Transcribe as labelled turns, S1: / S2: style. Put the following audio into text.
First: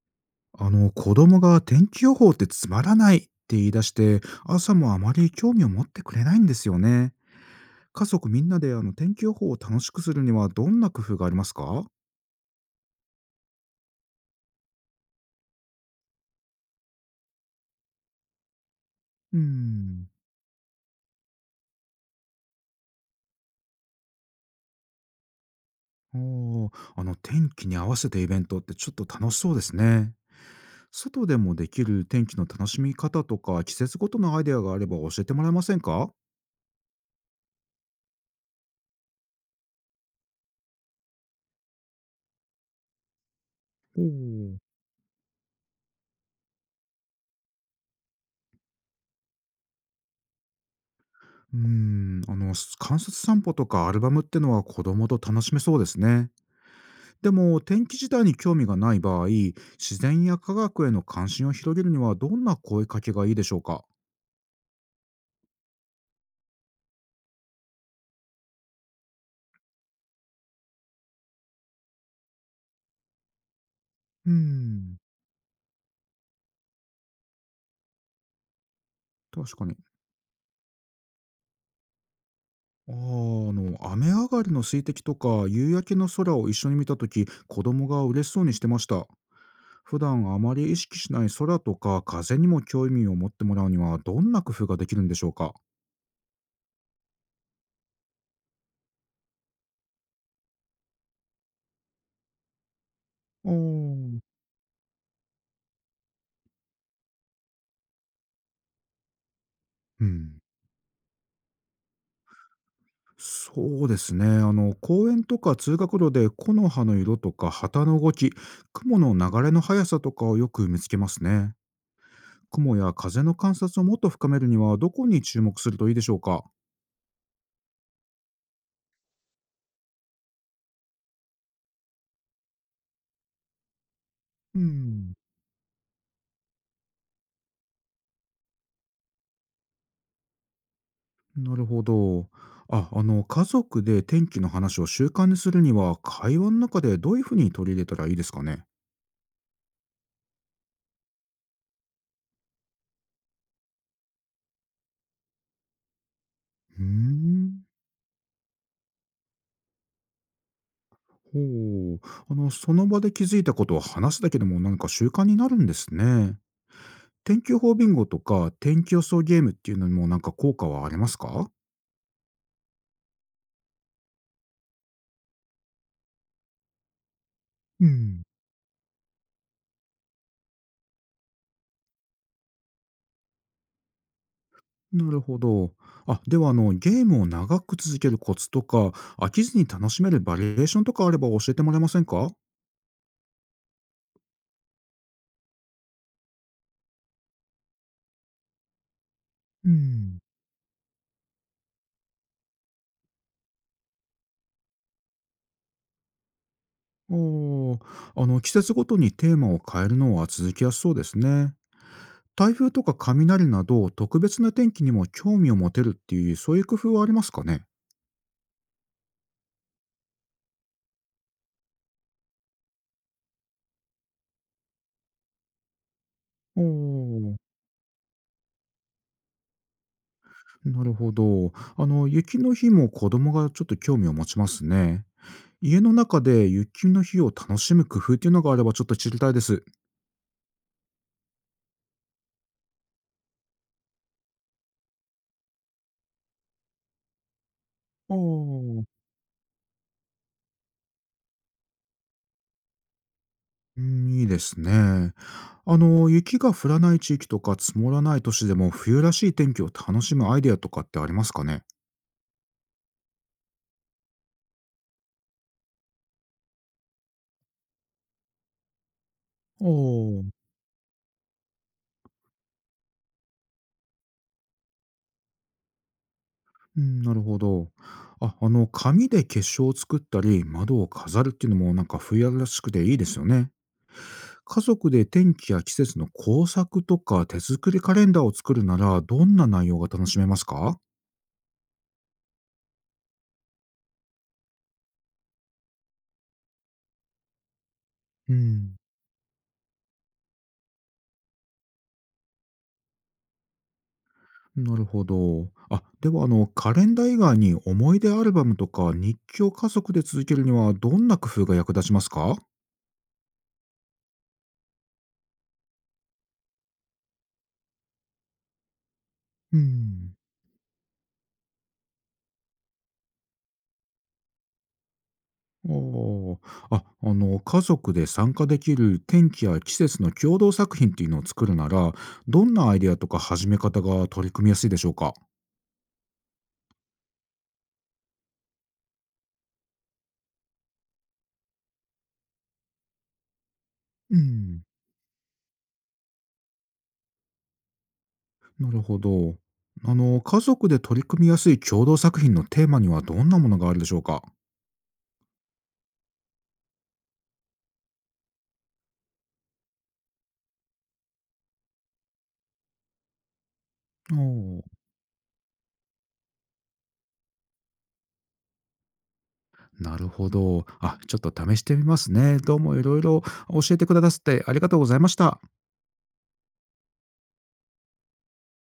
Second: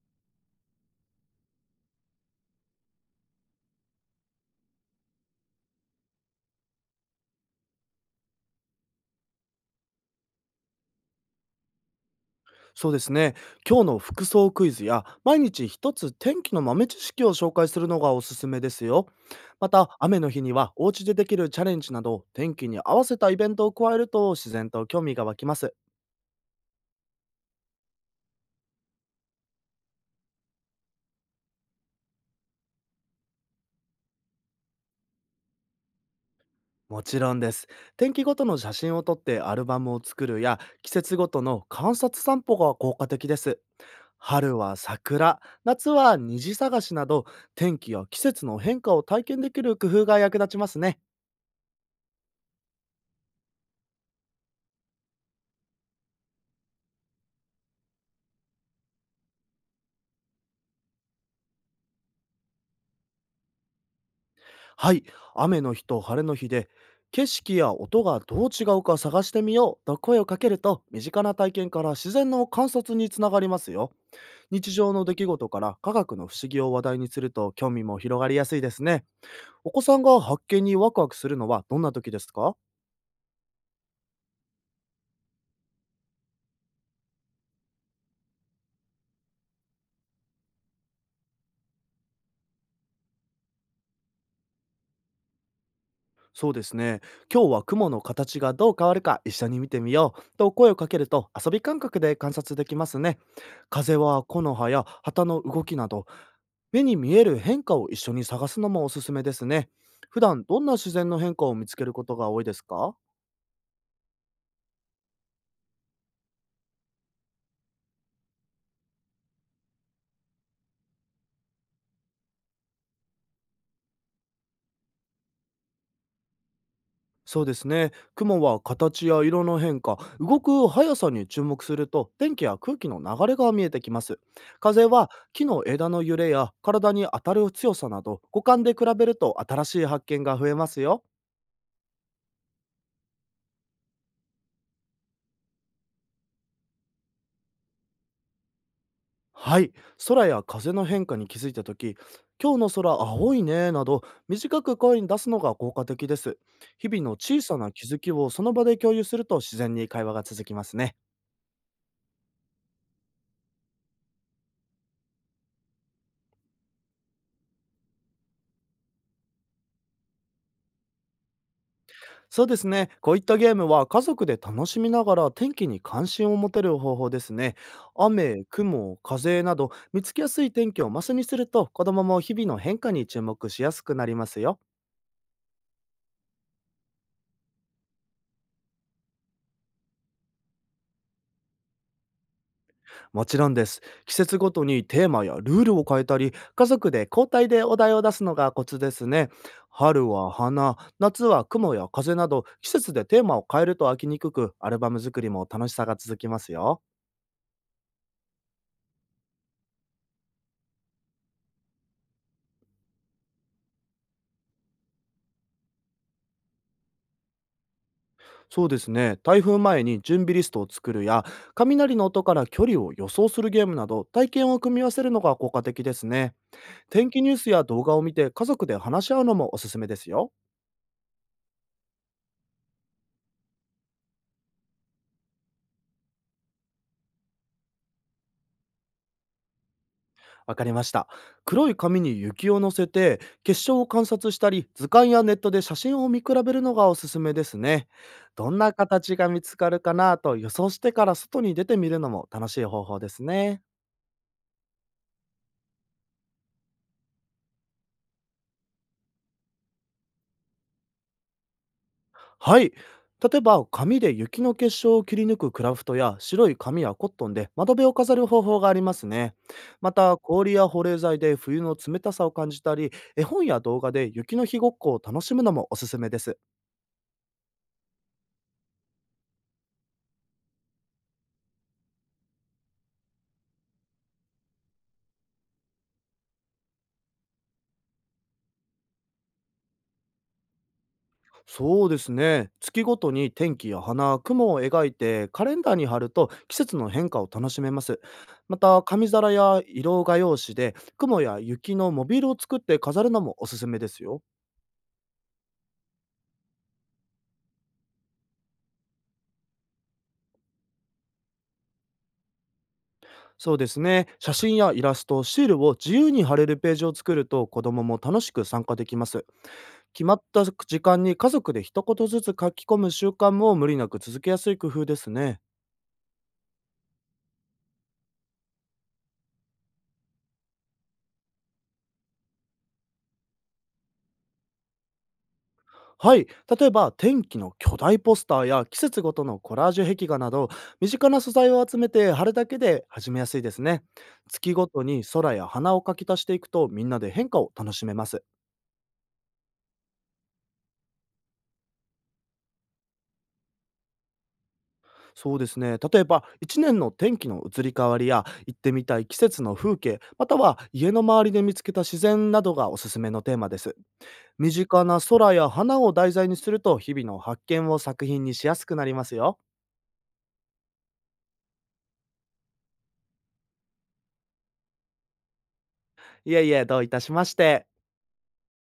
S1: 子供が天気予報ってつまらないって言い出して朝もあまり興味を持ってくれないんですよね。家族みんなで天気予報を楽しくするにはどんな工夫がありますか？
S2: そうですね。今日の服装クイズや毎日一つ天気の豆知識を紹介するのがおすすめですよ。
S1: うー
S2: また、
S1: ん。
S2: 雨の日にはお家でできるチャレンジなど、天気に合わせたイベントを加えると自然と興味が湧きます。
S1: おー。天気に合わせてイベントってちょっと楽しそうですね。外でもできる天気の楽しみ方とか季節ごとのアイデアがあれば教えてもらえませんか？
S2: もちろんです。天気ごとの写真を撮ってアルバムを作るや、季節ごとの観察散歩が効果的です。
S1: おー。
S2: 春は桜、夏は虹探しなど、天気や季節の変化を体験できる工夫が役立ちますね。
S1: うーんあの観察散歩とかアルバムってのは子供と楽しめそうですね。でも天気自体に興味がない場合自然や科学への関心を広げるにはどんな声かけがいいでしょうか？
S2: はい、雨の日と晴れの日で景色や音がどう違うか探してみようと声をかけると、身近な体験から自然の観察につながりますよ。
S1: うー
S2: 日常
S1: ん、
S2: の出来事から科学の不思議を話題にすると、興味も広がりやすいですね。
S1: 確か
S2: お
S1: に。
S2: 子さんが発見にワクワクするのはどんな時ですか？
S1: 雨上がりの水滴とか夕焼けの空を一緒に見た時子供が嬉しそうにしてました。普段あまり意識しない空とか風にも興味を持ってもらうにはどんな工夫ができるんでしょうか？
S2: そうですね。今日は雲の形がどう変わるか一緒に見てみようと声をかけると、遊び感覚で観察できますね。
S1: お
S2: 風は
S1: ー。
S2: 木の葉や旗の動きなど、目に見える変化を一緒に探すのもおすすめですね。
S1: う
S2: 普
S1: ん。
S2: 段どんな自然の変化を見つけることが多いですか？
S1: そうですね。公園とか通学路で木の葉の色とか旗の動き、雲の流れの速さとかをよく見つけますね。雲や風の観察をもっと深めるにはどこに注目するといいでしょうか？
S2: そうですね。雲は形や色の変化、動く速さに注目すると、天気や空気の流れが見えてきます。
S1: う
S2: 風は
S1: ん、
S2: 木の枝の揺れや体に当たる強さなど、五感で比べると新しい発見が増えますよ。
S1: なるほど。家族で天気の話を習慣にするには、会話の中でどういうふうに取り入れたらいいですかね？
S2: はい。空や風の変化に気づいたとき、今日の空青いねなど、短く声に出すのが効果的です。
S1: うー
S2: 日々の小さ
S1: ん。
S2: な気づきをその場で共有すると、自然に会話が続きますね。
S1: ほう。その場で気づいたことを話すだけでもなんか習慣になるんですね。天気予報ビンゴとか、天気予想ゲームっていうのにもなんか効果はありますか？
S2: そうですね。こういったゲームは家族で楽しみながら天気に関心を持てる方法ですね。
S1: うん。
S2: 雨、雲、風など見つけやすい天気をマスにすると、子供も日々の変化に注目しやすくなりますよ。
S1: なるほど。あ、ではゲームを長く続けるコツとか、飽きずに楽しめるバリエーションとかあれば教えてもらえませんか？
S2: もちろんです。季節ごとにテーマやルールを変えたり、家族で交代でお題を出すのがコツですね。
S1: う
S2: 春
S1: ん。
S2: は花、夏は雲や風など、季節でテーマを変えると飽きにくく、アルバム作りも楽しさが続きますよ。
S1: ああ、季節ごとにテーマを変えるのは続きやすそうですね。台風とか雷など、特別な天気にも興味を持てるっていう、そういう工夫はありますかね？
S2: そうですね。台風前に準備リストを作るや、雷の音から距離を予想するゲームなど、体験を組み合わせるのが効果的ですね。
S1: お
S2: 天気ニュ
S1: お、
S2: ースや動画を見て家族で話し合うのもおすすめですよ。
S1: なるほど。雪の日も子供がちょっと興味を持ちますね。家の中で雪の日を楽しむ工夫っていうのがあればちょっと知りたいです。
S2: わかりました。黒い紙に雪を乗せて、結晶を観察したり、図鑑やネットで写真を見比べるのがおすすめですね。
S1: ああ、
S2: どんな
S1: う
S2: 形が見つかるかなと予想してから外に出てみるのも楽しい方法ですね。
S1: ん、いいですね。雪が降らない地域とか積もらない都市でも冬らしい天気を楽しむアイデアとかってありますかね？
S2: はい。例えば、紙で雪の結晶を切り抜くクラフトや、白い紙やコットンで窓辺を飾る方法がありますね。
S1: お
S2: また、
S1: ー。
S2: 氷や保冷剤で冬の冷たさを感じたり、絵本や動画で雪の日ごっこを楽しむのもおすすめです。
S1: うん、なるほど。紙で結晶を作ったり、窓を飾るっていうのもなんか冬らしくていいですよね。家族で天気や季節の工作とか手作りカレンダーを作るなら、どんな内容が楽しめますか？
S2: そうですね。月ごとに天気や花、雲を描いて、カレンダーに貼ると季節の変化を楽しめます。
S1: う
S2: ま
S1: ん。
S2: た、紙皿や色画用紙で、雲や雪のモビルを作って飾るのもおすすめですよ。
S1: なるほど。あ、ではカレンダー以外に思い出アルバムとか日記を家族で続けるにはどんな工夫が役立ちますか？
S2: そうですね。写真やイラスト、シールを自由に貼れるページを作ると、子どもも楽しく参加できます。
S1: う
S2: 決ま
S1: ん。
S2: った時間に家族で一言ずつ書き込む習慣も、無理なく続けやすい工夫ですね。
S1: ああ家族で参加できる天気や季節の共同作品っていうのを作るならどんなアイデアとか始め方が取り組みやすいでしょうか？
S2: はい。例えば、天気の巨大ポスターや季節ごとのコラージュ壁画など、身近な素材を集めて貼るだけで始めやすいですね。
S1: う
S2: 月
S1: ん。
S2: ごとに空や花を描き足していくと、みんなで変化を楽しめます。
S1: なるほど。家族で取り組みやすい共同作品のテーマにはどんなものがあるでしょうか？
S2: そうですね。例えば、1年の天気の移り変わりや、行ってみたい季節の風景、または家の周りで見つけた自然などがおすすめのテーマです。
S1: お
S2: 身
S1: ー。
S2: 近な空や花を題材にすると、日々の発見を作品にしやすくなりますよ。
S1: なるほど。あ、ちょっと試してみますね。どうもいろいろ教えてくださってありがとうございました。
S2: いえいえ、どういたしまして。